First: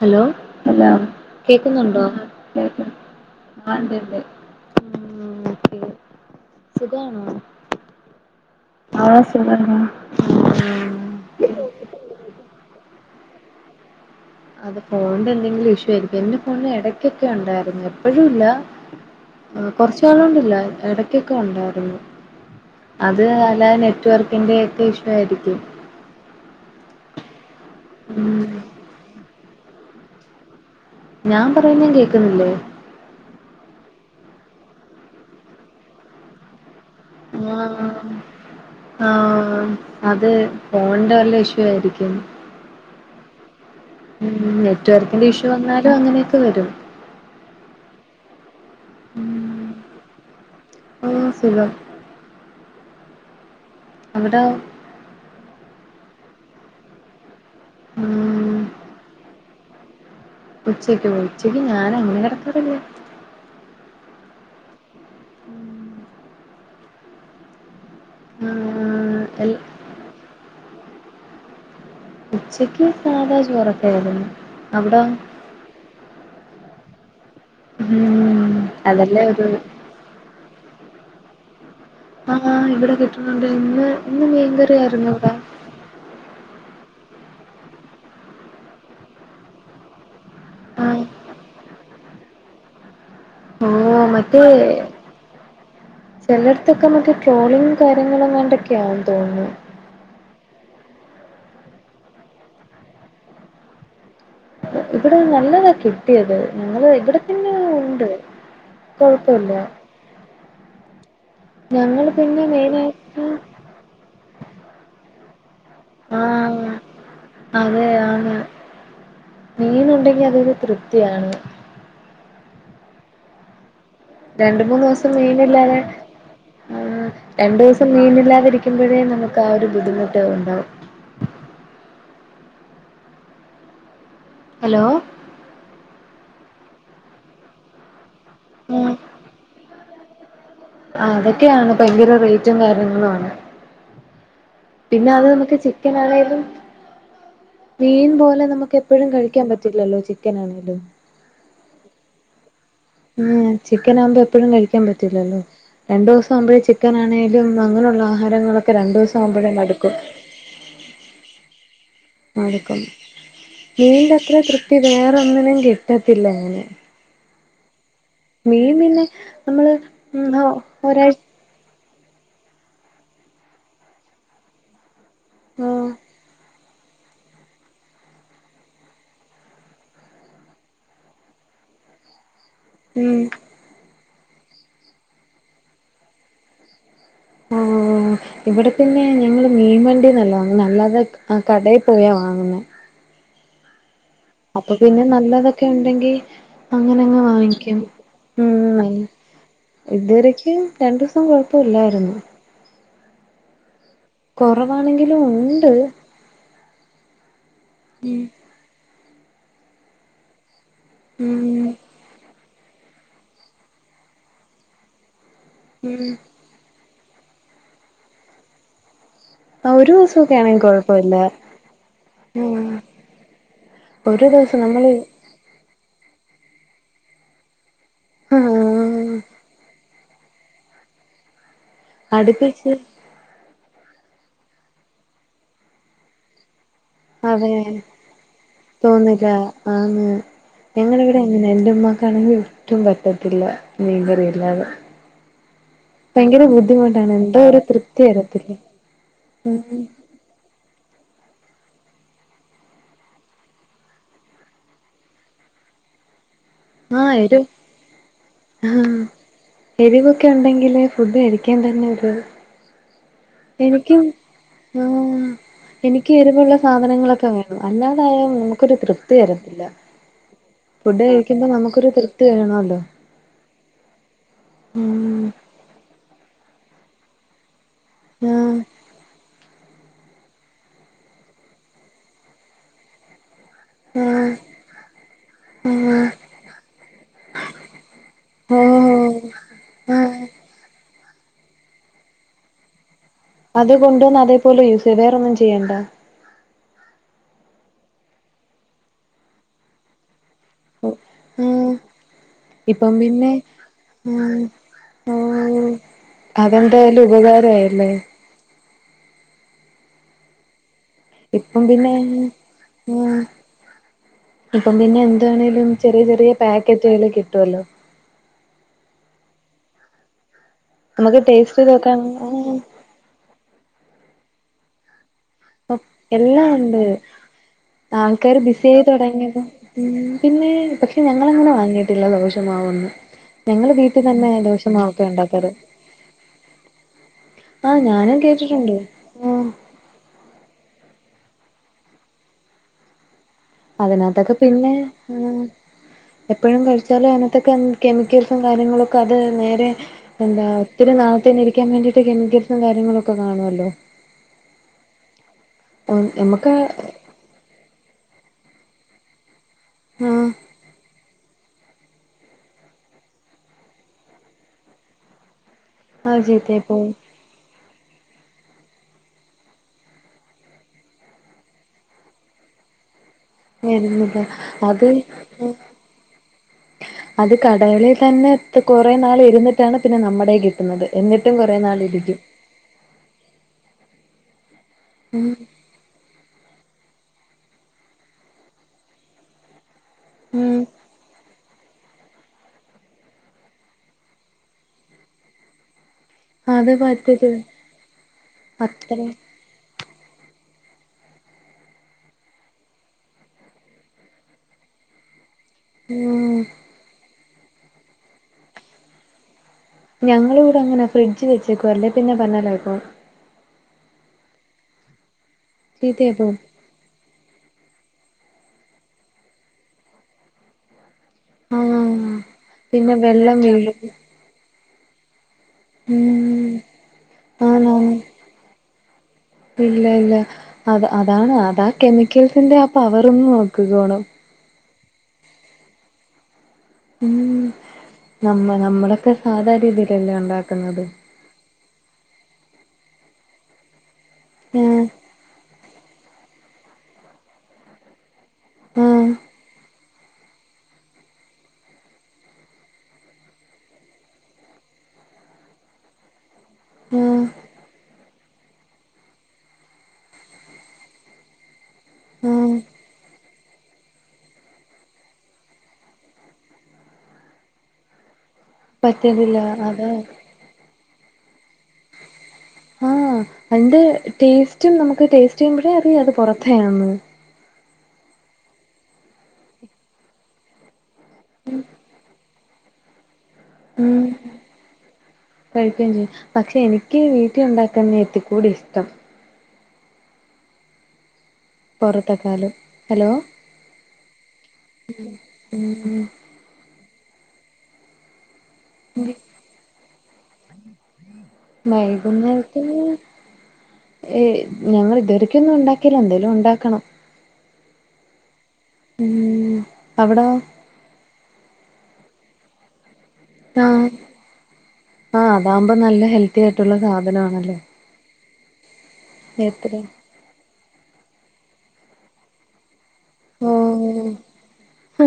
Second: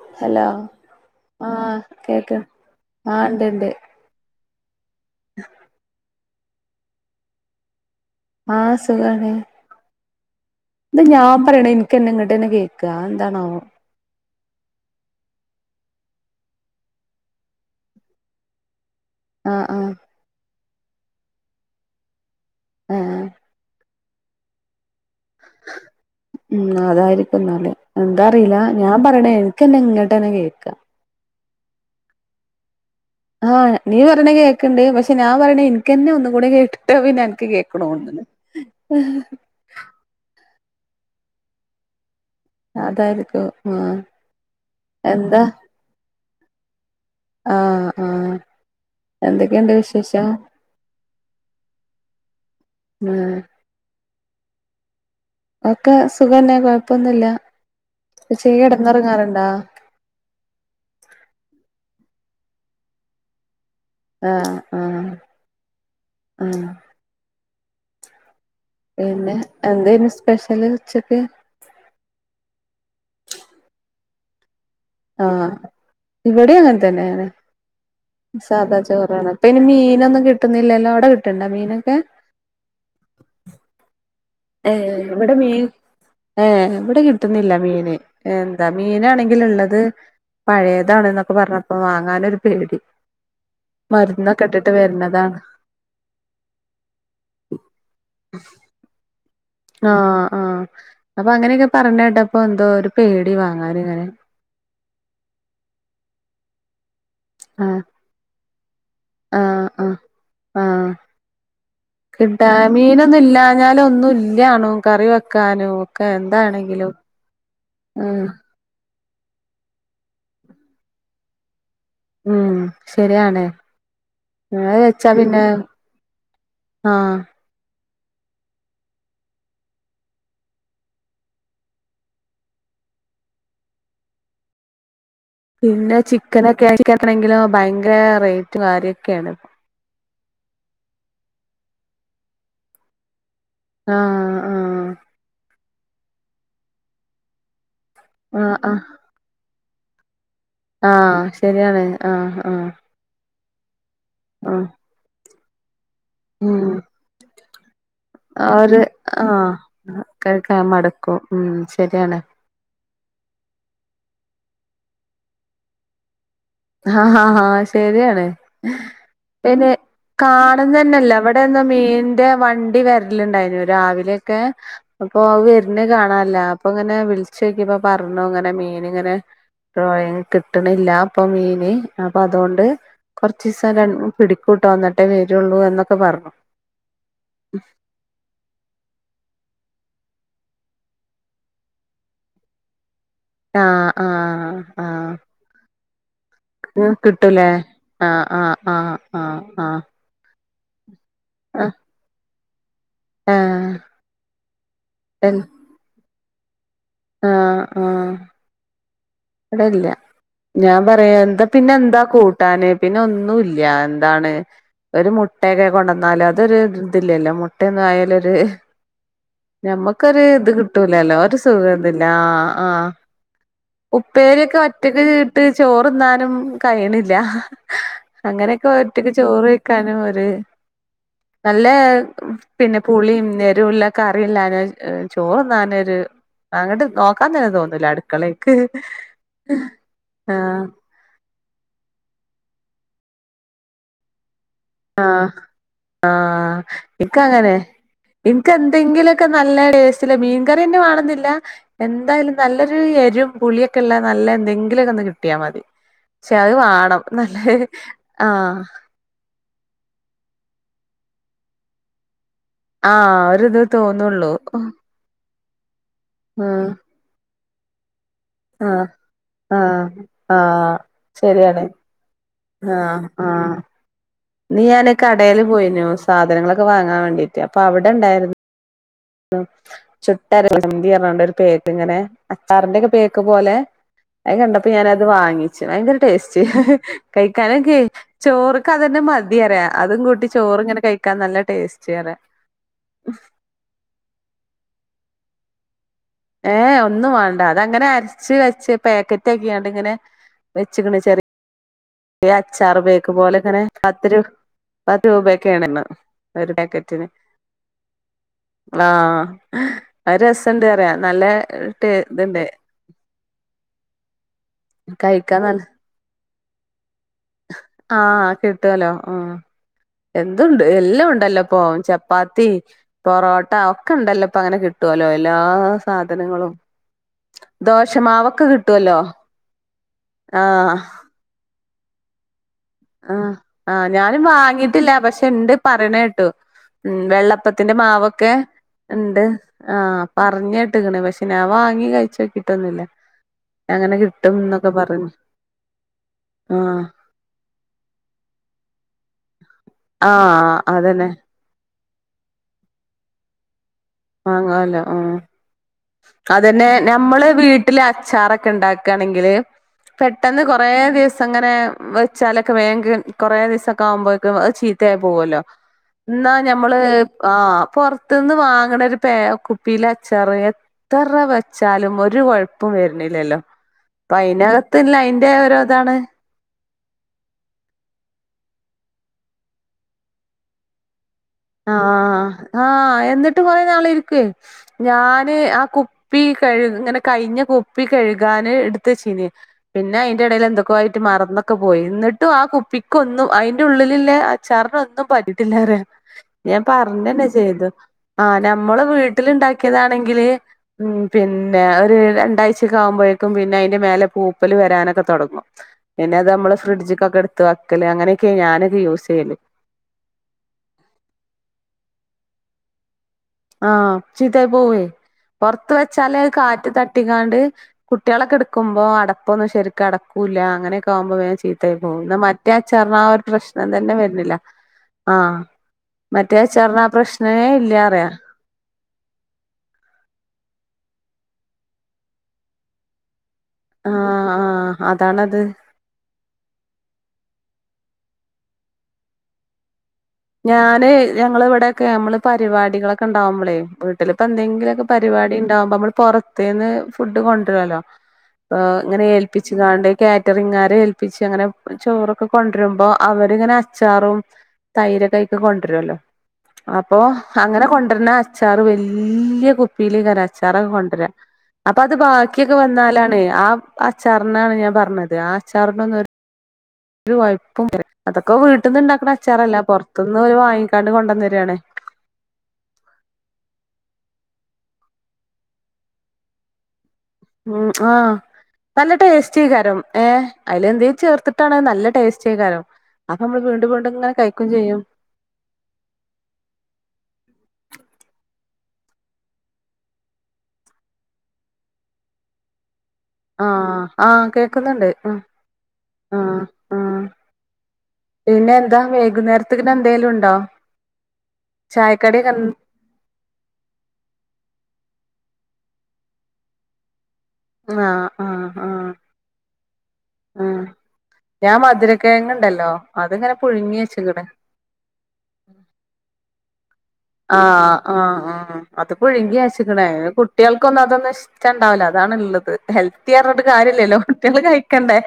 Hello ആഹ് കേക്കുന്നുണ്ടോ കേക്ക് കേക്ക്‌ണ് ആഹ് ഇണ്ട് ഇണ്ട് ആ ണ്ട് ണ്ട് ഉം ഓക്കെ സുഖവാണോ ആ സുഖാണ് ഇത് ഞാൻ പറയ്ണ് ഇൻക്കെന്നെ ഇങ്ങ്ട്ടന്നെ കേക്കാ അത് എന്താണാവോ അത് ഫോൺന്റെ എന്തെങ്കിലും ഇഷ്യൂ ആയ്രിക്കും എന്റെ ഫോൺല് എടയ്ക്കൊക്കെ ഉണ്ടായിരുന്നു എപ്പോഴുംഇല്ല ആഹ് ഉം ആഹ് കൊർച്ചാളോണ്ടില്ല എടയ്ക്കൊക്കെ ഉണ്ടായിരുന്നു ആഹ് അത് എല്ലാ നെറ്റ് വർക്കിൻ്റെയൊക്കെ ഇഷ്യൂ ആയിരിക്കും ഉം അതായിരിക്കും ന്നാല് എന്താ ഉം അറിയില്ല ഞാൻ പറയ്ണേ ക്കെന്നെ ഇങ്ങട്ടന്നെ കേക്കാ ഞാൻ പറയുന്നേം കേക്കുന്നില്ലേ ആ നീ പറയ്ണ കേക്ക്‌ണ്ട് പക്ഷെ ഞാൻ പറയ്ണ ഇൻക്കെന്നെ ഒന്നും കൂടെ കേക്ക്‌ ഇട്ടത് പിന്നെ അൻക്ക് കേക്ക്‌ണൂണ്ട് ആഹ് അത് ഫോൺന്റെ വല്ല ഇഷ്യൂ ആയിരിക്കും അതായിരിക്കും ആ ഉം നെറ്റ് വർക്കിന്റെ ഇഷ്യൂ വന്നാലും അങ്ങനെയൊക്കെ വരും ആ ആ ഉം എന്തൊക്കെയുണ്ട് വിശേഷം ഓ സുഖം [unintelligible] അവ്ടോ ഒക്കെ സുഖന്നെ കൊഴപ്പൊന്നുല്ല പക്ഷേ ഉം ഈ എടങ്ങേറ് ഇങ്ങനെണ്ടാ ഉച്ചയ്ക്ക് ഉച്ചയ്ക്ക് ഞാൻ അങ്ങനെ കെട്ക്കാറില്ല്യ ആഹ് ആഹ് ആഹ് ആഹ് ഉം ഉം പിന്നെ എന്തേയ്നു സ്പെഷ്യല് ഉച്ചയ്ക്ക് ഉച്ചയ്ക്ക് സാധാ ചോറന്നേണ്ന്ന് ആ ഇവടിം അങ്ങൻ തന്നേണ് ഉം സാധാ അതല്ലേ ചോറാണ് ഇപ്പൊ ഒരു അയ്‌ന് മീനൊന്നും കിട്ടുന്നില്ലല്ലോ അവ്ടെ കിട്ട്ണ്ടാ മീനൊക്കെ ആ ഇവ്ടെ കിട്ടുന്നുണ്ട് ഇന്ന് ഇന്ന് മീൻകറി ആായിരുന്നു ഇവ്ടെ ഏ ഇവ്ടെ കിട്ടുന്നില്ല മീന് എന്താ മീനാണെങ്കില് ള്ളത് ആഹ് പഴയതാണ് ന്നൊക്കെ പർഞ്ഞപ്പോ വാങ്ങാനൊര് പേടി ഓ മറ്റേ മരുന്നൊക്കെ ഇട്ടിട്ട് വരുന്നതാണ് ചെലട്ത്തൊക്കെ അമ്മക്ക് ട്രോളിങ്ങും കാര്യങ്ങളും എങ്ങാണ്ടൊക്കെയാന്ന് തോന്ന്ണു ആ ആ അപ്പ അങ്ങനെയൊക്കെ പറഞ്ഞേട്ടപ്പോ എന്തോ ഒരു പേടി വാങ്ങാന് ഇങ്ങനെ ഇവ്ടെ നല്ലതാ കിട്ടിയത് ഞങ്ങള് ഇവ്ടെ ത്തന്നേ ആഹ് ഉണ്ട് കുഴപ്പല്ല ആഹ് ആഹ് ആഹ് ഞങ്ങൾ പിന്നെ മെയിനായി ഇല്ലാ ഞാൻ ഒന്നും ഇല്ലണോ കറി വെക്കാനോ ക്ക ആഹ് എന്താണെങ്കിലും ഉം മീൻ ഉണ്ടെങ്കി അതൊരു തൃപ്തിയാണ് ഉം ശരിയണേ രണ്ട മൂന്ന് ദിവസം മീനില്ലാഞ്ഞാൽ ആഹ് രണ്ടു ദിവസം മീനില്ലാതിരിക്കുമ്പോഴേ നമുക്ക് ആ ഒരു ബുദ്ധിമുട്ട് ഉണ്ടാവും ഹലോ പിന്നെ ചിക്കനൊക്കെ ചിക്കണെങ്കിലും ഭയങ്കര റേറ്റും കാര്യൊക്കെയാണ് ആഹ് അതൊക്കെയാണ് ഭയങ്കര റേറ്റും കാര്യങ്ങളും ആണ് ആഹ് ആഹ് പിന്നെ അത് നമുക്ക് ചിക്കൻ ആണേലും മീൻ പോലെ ആഹ് നമുക്ക് ആഹ് എപ്പോഴും കഴിക്കാൻ പറ്റും പറ്റില്ലല്ലോ ചിക്കൻ ആണേലും ആഹ് ശരിയാണ് ആഹ് ആഹ് ഉം ചിക്കൻ ആകുമ്പോ എപ്പോഴും ആഹ് കഴിക്കാൻ പറ്റിലല്ലോ രണ്ടു ദിവസം ആകുമ്പോഴേ ഉം ചിക്കൻ ആണെങ്കലും അങ്ങനെയുള്ള ആ ആഹാരങ്ങളൊക്കെ ഒരു രണ്ടു ദിവസം ആഹ് ആകുമ്പോഴേ മടുക്കും [unintelligible] ഉം ശരിയാണ് മടുക്കും മീന്റത്ര തൃപ്തി വേറെന്നിനും കിട്ടത്തില്ല അങ്ങനെ ആഹ് ശരിയാണ് മീൻ പിന്നെ പിന്നെ നമ്മള് കാണുന്നന്നെല്ലേ ഒരാഴ് വിടെ ഇവിടെന്ന് മീന്റെ വണ്ടി വരലുണ്ടായിരുനു രാവിലെയൊക്കെ അപ്പൊ അത് വരുന്ന ആഹ് കാണാല്ല അപ്പ ഇങ്ങനെ വിളിച്ച് നോക്കിയ്പ്പ പറഞ്ഞു ഇങ്ങനെ മീൻ ഇങ്ങനെ ഡ്രോയിങ്ങ് കിട്ടണില്ല ഇപ്പൊ മീന് അപ്പൊ അതുകൊണ്ട് ഉം കൊറച്ച് ദിവസം ര പിടിക്കൂട്ടോ എന്നിട്ടേ വരുള്ളൂ എന്നൊക്കെ പറഞ്ഞു ഉം ആഹ് ഇവിടെ പിന്നെ ഞങ്ങള് മീൻവണ്ടീന്നല്ല വാങ്ങന്നെ അല്ലാതെ ആഹ് കടേ പോയ വാങ്ങുന്നെ ആഹ് -ആഹ് അപ്പൊ പിന്നെ ആഹ് നല്ലതൊക്കെ ഒണ്ടെങ്കി നിങ്ങക്ക് അങ്ങനങ്ങ് കിട്ടൂലേ വാങ്ങിക്കും ആഹ് ആഹ് ഉം ആഹ് ആഹ് ആഹ് ഇതുവരക്ക് രണ്ടുസം കൊഴപ്പയില്ലായിരുന്ന് ആഹ് കൊറവാണെങ്കിലും ആഹ് ഒണ്ട് ആഹ് -ആഹ് ഇവിടില്ല ഞാൻ പറയാ എന്താ ഉം പിന്നെ എന്താ കൂട്ടാന് പിന്നെ ഒന്നും ഇല്ല്യ എന്താണ് ഒരു മുട്ടയൊക്കെ ഉം കൊണ്ടുവന്നാല് അതൊരു ഇതില്ലല്ലോ മുട്ടയൊന്ന് ആയാലൊര് ആഹ് ഒരു ഞമ്മക്കൊരു ദിവസൊക്കെ ഇത് ആണെങ്കി കൊഴപ്പല്ല കിട്ടൂലല്ലോ ഒരു സുഖം ഉം ആഹ് ഒരു ഉപ്പേരിയൊക്കെ ദിവസം നമ്മള് ഒറ്റക്ക് ഇട്ട് ചോറുന്നാനും കഴിയണില്ല അങ്ങനെയൊക്കെ ഒറ്റക്ക് ആഹ് ചോറ് കഴിക്കാനും ഒരു നല്ലേ അടുപ്പിച്ച് പിന്നെ പുളിയും എരിവുള്ള കറിയില്ലാഞ്ഞാൽ ചോറുന്നാനൊരു അങ്ങട്ട് നോ അതെ തോന്നില്ലാ ആന്ന് ആഹ് എങ്ങനെ എങ്ങനെ എന്റുമ്മാക്കാണെങ്കി ഒട്ടും പറ്റത്തില്ല മീൻ കറിയില്ലാതെ ആഹ് ആഹ് എന്തോ ഇക്കങ്ങനെ ഒരു തൃപ്തി എൻക്ക് വരത്തില്ല എന്തെങ്കിലൊക്കെ നല്ലെ ഒരു സ്റ്റില് മീൻകറിയന്നെ വേണന്നില്ല എന്തായാലും നല്ലൊരു എരിവും പുളിയൊക്കെ ഉള്ള നല്ല എന്തെങ്കിലൊക്കെ ഒന്ന് കിട്ടിയാ മതി ക്ഷെ അത് വാണം ആഹ് എരു നല്ലെ ആഹ് എരിവൊക്കെ ഉണ്ടെങ്കില് ഫുഡ് കഴിക്കാൻ തന്നെ ഒരു ആഹ് ഒരിത് എനിക്കും തോന്നുള്ളൂ ആഹ് എനിക്ക് എരുവുള്ള ആഹ് സാധനങ്ങളൊക്കെ വേണം അല്ലാതായ നമുക്കൊരു ആഹ് തൃപ്തി വരത്തില്ല ആഹ് ആഹ് ഫുഡ് കഴിക്കുമ്പോ ശരിയാണ് നമുക്കൊരു തൃപ്തി വേണോല്ലോ [unintelligible] ഇന്നി ഞാന് കടയില് പോയിനു സാധനങ്ങളൊക്കെ വാങ്ങാൻ വേണ്ടീട്ട് അപ്പൊ അവിടൊണ്ടാ ഉം ചുട്ടരച്ച ചമ്മന്തി ഏതാണ്ട് ഒരു പേക്ക് ഇങ്ങനെ അച്ചാറിന്റെയൊക്കെ പേക്ക് പോലെ ആഹ് അത് കണ്ടപ്പോ ഞാനത് വാങ്ങിച്ചു ഭയങ്കര ടേസ്റ്റ് കഴിക്കാനൊക്കെ ചോറക്ക് അതന്നെ ഓഹ് മതിയറിയാ അതും ആഹ് കൂട്ടി ചോറിങ്ങനെ കഴിക്കാൻ നല്ല ടേസ്റ്റിയറാ അത് കൊണ്ടുവന്ന് അതേപോലെ യൂസ് ചെയ്യ്‌ വേറെൊന്നും ചെയ്യേണ്ട ഏഹ് ഒന്നും വേണ്ട അതങ്ങനെ അരച് വെച്ച് പാക്കറ്റാക്കിയിങ്ങണ്ടിങ്ങനെ വെച്ചക്കണ് ചെറി ഉം യ അച്ചാറ് ഇപ്പം പാക്ക് പിന്നെ പോലെ ഇങ്ങനെ പത്ത് രൂ ഉം പത് ഉം രൂപയൊക്കെയാണിന്ന് അതെന്തായാലും ഉപകാരായല്ലേ ആഹ് അത് രസൊണ്ട് പറയാൻ ഇപ്പം പിന്നേ ഉം ഇപ്പം പിന്നെ എന്ത് കഴിക്കാൻ നല്ല വേണേലും ചെറിയ ചെറിയ പാക്കറ്റുകളിൽ കിട്ടുവല്ലോ ആഹ് കിട്ടുവല്ലോ ആഹ് എന്തുണ്ട് എല്ലാം നമുക്ക് ഉണ്ടല്ലോ ടേസ്റ്റ് ഇപ്പൊ ചെയ്ത് നോക്കാൻ ചപ്പാത്തി പൊറോട്ട ഒക്കെ ഉണ്ടല്ലോ ഇപ്പ അങ്ങനെ കി ട്ടുവോലോ എല്ലാ എല്ലാം സാധനങ്ങളും ഒണ്ട് ആൾക്കാര് ദോശമാവൊക്കെ ബിസി ആയി കിട്ടുവല്ലോ തൊടങ്ങിയതും പിന്നെ ആഹ് പക്ഷെ ഞങ്ങളങ്ങന വാങ്ങീറ്റില്ല ദോശമാവൊന്ന് ആഹ് ആഹ് ഞാനും വാങ്ങിട്ടില്ല പക്ഷെ ഉണ്ടാക്കാറ് ഇണ്ട് പറയണ കേട്ടു ഉം വെള്ളപ്പത്തിന്റെ ആഹ് ഞാനും മാവൊക്കെ കേട്ടിട്ടുണ്ട് ഇണ്ട് ഉം ആഹ് പറഞ്ഞിട്ട്ക്കണ് പക്ഷെ ഞാൻ വാങ്ങി കഴിച്ച് നോക്കിട്ടൊന്നുല്ല അതിനാത്തക്ക പിന്നെ ഉം എപ്പഴും ആഹ് കഴിച്ചാലും അതിനാത്തക്കെ എൻ കെമിക്കൽസും കാര്യങ്ങളൊക്ക അത് നേരെ എന്താ ആഹ് ഒത്തിരി അതന്നെ നാളത്തേനെ ഇരി ക്കാൻ വേണ്ടീട്ട് കെമിക്കൽസും കാര്യങ്ങളൊക്ക കാണുല്ലോ ആഹ് ഹാ അല്ല ആഹ് നമുക്ക് അതന്നെ ഞമ്മള് വീ ട്ടില് അച്ചാറക്ക ഇണ്ടാക്കയാണെങ്കില് ആഹ് പെട്ടന്ന് കൊറേ ദെവസം ഇങ്ങ വെച്ചാലക്ക വേങ്ക് കൊറെ ദിവസൊക്ക ആവുമ്പോക്കും ചീത്തയായി പോവോല്ലോ ആഹ് എന്നാ ചീത്തയായി ഞമ്മള് പോവും ആഹ് പൊറത്ത്ന്ന് വാങ്ങണ ഒരു പേ കുപ്പീല അച്ചാറെ എത്തറ വെച്ചാലും ഒര് കൊഴപ്പോം വരണില്ലല്ലോ പ്പ വരുന്നില്ല അത് അയിന്കത്ത്ല്ല അയിന്റ ഓരോ ഇതാണ് അത് കടകളി തന്ന ഏതു കൊറേ നാള് ഇരുന്നിട്ടാണ് പിന്ന നമ്മടെ കിട്ടുന്നത് എന്നിട്ടും കൊറേ നാൾ ഇരിക്കും ആഹ് ആഹ് എന്നിട്ട് കൊറെ നാള് ഇരിക്കുവേ ഉം ഞാന് ആ കു പ്പി കഴ് ഇങ്ങന കഴിഞ്ഞ കുപ്പി കഴുകാന് എടുത്ത്ച്ചീനി പിനെ അയിന്റ എടേല് ഉം എന്തൊക്കോ ആയിട്ട് മറന്ന് ഒക്ക പോയി എന്നിട്ടും ആ കുപ്പിക്കൊന്നും അയിന്റ ഉള്ളില് ഉള്ള അച്ചാറിന് ഒന്നും പറ്റീട്ടില്ലറിയാം ഞാൻ അത് പറഞ്ഞന്ന പറ്റത്തില്ല ചെയ്ത് ആഹ് നമ്മള് അത്രയും വീട്ടിലിണ്ടാക്കിയതാണെങ്കില് ഉം പിന്ന ഒര് രണ്ടാഴ്ച്ചേക്ക ആകുമ്പോഴേക്കും പിന്നെ അയിന്റ മേലെ പൂപ്പല് വരാനൊക്ക തൊടങ്ങും പിന്നെ അത് ഉം നമ്മള് ഫ്രിഡ്ജ്ക്കൊക്ക എടുത്ത് വക്കല് അങ്ങനെക്കെ ഞാന്ക്ക യൂസ് ചെയ്യല് ഞങ്ങള് ഇവിട അങ്ങനാ ഫ്രിഡ്ജ് വെച്ചേക്കും അല്ലേ പിന്നെ ബെന്നാലായി പോകും ആഹ് ചീത്തായി പോവേ പൊറത്ത് വെച്ചാല് ചീത്തയായി അഹ് പോവും കാ റ്റ് തട്ടിക്കാണ്ട് കുട്ടികളക്ക എടുക്കുമ്പോ അടപ്പൊന്നും ശരിക്കും അടക്കൂല്ല അങ്ങനെ ക്കാവുമ്പോ വേം ചീത്ത ആയി പോകും ആഹ് എന്നാ മറ്റേ പിന്നെ അച്ചാറിന് ആ ഒര് വെള്ളം പ്രശ്നം വീഴും തന്നെ വരുന്നില്ല ആഹ് മറ്റേ ഉം അച്ചാറിന് അപ്രശ്നേ ഇല്ല ആണാണ് പറയ ഇല്ല ഇല്ല അത് അതാണ് അതാ കെമിക്കൽസിന്റെ ആ പവറൊന്നും ആഹ് ആഹ് അതാണത് ഉം നമ്മ നമ്മളൊക്ക സാധാ രീതിയിലല്ലേ [unintelligible] ഞാന് ഞങ്ങള് ഇവിടെക്കെ നമ്മള് പരിപാടികളൊക്ക ഇണ്ടാവുമ്പൾ വി ട്ടില് ഇപ്പ എന്തെങ്കിലുംക്ക ആഹ് പരിപാടി ഇണ്ടാവുമ്പോ നമ്മള് പൊറത്ത്ന്ന് ഫുഡ് കൊണ്ട്രോല്ലോ ഏഹ് ഇങ്ങനെ ആഹ് ഏൽപ്പിച്ച് കാണ്ടെ കാറ്ററിങ്ങാരെ ഏൽപ്പിച്ച് അങ്ങനെ ചോറൊക്ക കൊണ്ടുവരുമ്പോ അവരിങ്ങനെ അച്ചാറും തൈരക്കെ അയിക്ക് കൊണ്ടുവരുല്ലോ അപ്പോ ആഹ് അങ്ങന കൊണ്ട് വരണ അ അച്ചാറ് വല്ല്യയ കുപ്പിയിലേകാരം അച്ചാറൊക്ക കൊണ്ടര അപ്പ അത് ബാക്കിയൊക്ക ആഹ് വന്നാലാണേ ആ അച്ചാറിനാണ് ഞാൻ പറഞ്ഞത് ആ അച്ചാറിനൊന്നും ഓ ഒരു കൊയ്പും [unintelligible] അതൊക്ക വീട്ടിന്ന് ഇണ്ടാക്കണ പറ്റത്തില്ല അച്ചാറല്ല അതെ പൊറത്തുന്ന് ഓല് വാങ്ങിക്കാണ്ട് കൊണ്ടന്ന് രാണ് ആ അതിന്റ ടേസ്റ്റും നമ്മക്ക് ടേസ്റ്റ് ചെയ്യുമ്പോഴേ അറിയാ അത് പൊറത്തേ ആന്നെന്ന് ഉം ആഹ് നല്ല ടേസ്റ്റികരം ഏഹ് അയില് എന്തേലും ചേർത്തിട്ടാണ് നല്ല ടേ ചെയ്ക്കാരം അപ്പ നമ്മള് വീണ്ടും വീണ്ടും ഉം ഇങ്ങനെ കഴിക്കും ചെയ്യും കഴിക്കുകയും ചെയ്യും പക്ഷെ എനിക്ക് വീട്ടിൽ ഒണ്ടാക്ക്ന്നേ ഇത്തി കൂടി ഇഷ്ടം പൊറത്തക്കാലും ആഹ് ആഹ് കേക്ക്ന്നുണ്ട് ഉം ഉം ആഹ് ആഹ് പിന്നെ എന്താ വൈകുന്നേരത്തിക്ന് എന്തേലും ഇണ്ടോ വൈകുന്നേരത്തിന് ഏയ് ഞങ്ങള് ഇത് വരേക്കും ഒന്നും ഒണ്ടാക്കീല്ല എന്തേലും ഒണ്ടാക്കണം ആഹ് ആഹ് ആഹ് ഉം അവിടോ ആഹ് ഞാൻ മധുരക്കെഴങ്ങ് ഒണ്ടല്ലോ അത്ങ്ങനെ പുഴുങ്ങി ആഹ് വെച്ച്ക്ക്ണ് ആഹ് അതാകുമ്പോ നല്ല ഹെൽത്തി ആയിട്ട്ള്ള സാധ- ആഹ് ആഹ് ആഹ് അത് പുഴുങ്കി എത്ര ആച്ച്ക്ക്ണ് അത് കു- കുട്ട്യാൾക്കൊന്നും അതൊന്നും ഇഷ്ടണ്ടാവില്ല അതാണ്ള്ളത്. ഹെൽത്തി പറഞ്ഞ്ട്ട് കാര്യല്ലല്ലോ ഓഹ് കുട്ട്യാള് കഴിക്കണ്ടെ.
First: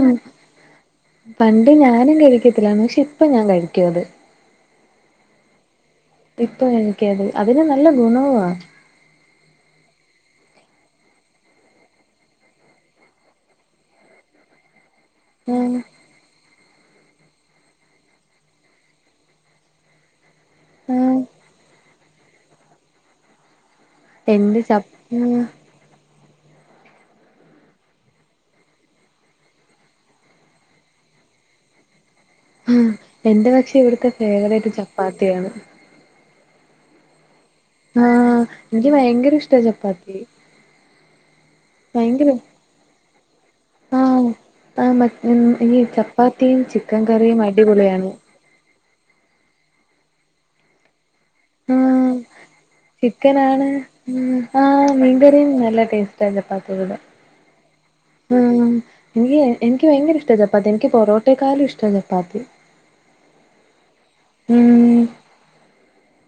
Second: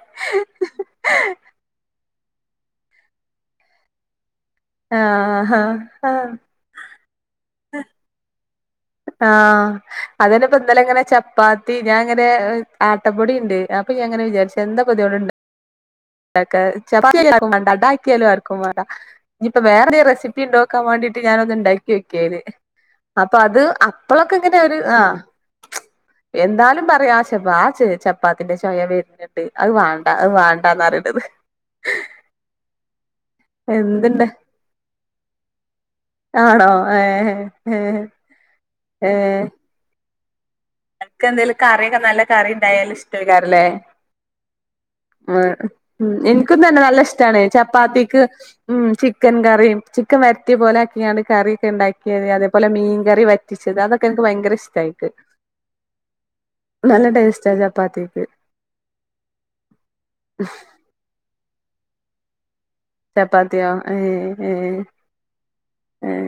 ഇത് ഞാനും കഴിക്കത്ത്ല്ലാര്ന്നു. പക്ഷെ ഇപ്പ ഞാൻ കഴിക്കും അത്. ആഹ് ഹാ ആഹ്. ഇപ്പ ഇൻക്കത്, അതിന് നല്ല ഗുണൊവ്ആ. ആഹ് അതെന്നെപ്പൊ ഇന്നലെങ്ങനെ ചപ്പാത്തി ഞാങ്ങനെ ആട്ടപ്പൊടിണ്ട് അപ്പൊ ഞാങ്ങനെ വിചാരിച്ച് - എന്താപ്പൊതോണ്ട് ആഹ് ഇണ്ടാക്കാ - ചപ്പാത്ത്യാര്ക്കും വാണ്ട, അഡാക്ക്യാലും ആർക്കും വാണ്ട. ഇഞ്ഞ്പ്പൊ വേറെന്തേലും റെസ്പ്പിണ്ടോക്കാൻവാണ്ടീട്ട് ആഹ് ഞാനൊന്ന് ഇണ്ടാ - ക്കൽ അപ്പൊ അത് അപ്പളൊക്കെങ്ങനെ എന്റെ ഒര് ചപ് ആഹ്, എന്താലും പറയാ ആ ചപ്പാ ആ ചെ ചപ്പാത്തിന്റെ ചൊയ വെര് - ഞ്ഞ്ട്ട് അഹ് വാണ്ട അഹ് വാണ്ടാന്നറയ്ണത്. ഹിം എന്റെതോക്കെ ഇവ്ട്ത്തെ എന്തുണ്ട് ഫേവറൈറ്റ് ചപ്പാത്ത്യാണ്. ആണോ ഏഹെ? ആഹ് എനിക്ക് ഭയങ്കര ഇഷ്ടാ ചപ്പാത്തി. അയ്ക്കെന്തേലും കറിയൊക്കെ നല്ല ഭയങ്കര കറി ഇണ്ടായാല്ഷ്ടെക്കാരംലേ? ആഹ് ആഹ് മറ്റ് ഈ ഉം എനിക്കും ചപ്പാത്തിയും തന്നെ ചിക്കൻ നല്ല കറിയും ഇഷ്ടാണ് അടിപൊളിയാണ് ചപ്പാത്തീക്ക്- ഉം ചിക്കൻ കറീം, ചിക്കൻ വരട്ട്യേ പോലെ ആക്കീങ്ങാണ്ട് കറി- ആഹ് ക്കെഇണ്ടാക്കിയത് അതേപോലെ മീൻകറി വറ്റിച്ചത് അതൊക്കെ ഇൻക്ക് ഭയങ്കര ഇഷ്ടാ അയ്ക്ക്. കറീം നല്ല ടേസ്റ്റ. തേഞ്ഞപ്പം നല്ല ടേസ്റ്റാ ചപ്പാത്തീക്ക്. ആഹ് എനിക്ക് എനിക്ക് ഭയങ്കര ഇഷ്ടാ ചപ്പാത്തി. എനിക്ക് പൊറോട്ടേക്കാളും ഇഷ്ടാ ചപ്പാത്തി. ചപ്പാത്ത്യോ ഏഹ് ഏഹ് ഉം ഏഹെ?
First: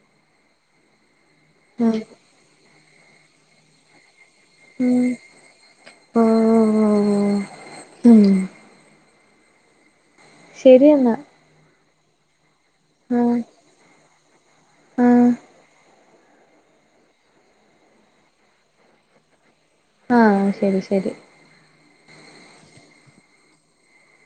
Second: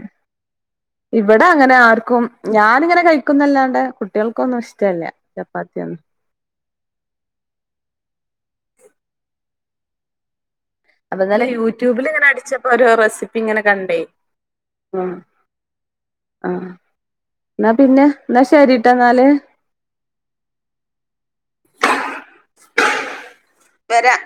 ഇവടെ അങ്ങനെ ആഹ് ആർക്കും ഞാനിങ്ങനെ കഴിക്കുംന്നല്ലാതെ - കുട്ട്യാൾക്കൊന്നും ഇഷ്ടല്ല ഉം ചപ്പാത്ത്യോന്നും. ഓഹ് ഉം ശരി എന്നാ അപ്പന്നലെ യൂട്യൂബില് ഇങ്ങനെ അടിച്ചപ്പോ ഓരോ ആഹ് റെസിപ്പി ഇങ്ങനെ കണ്ടേ. ആഹ് ആഹ് ഇന്നാ പിന്നെ ഇന്നാ ശെരിട്ടോന്നാല്. ആഹ് ശരി ശരി. വെരാഹ്.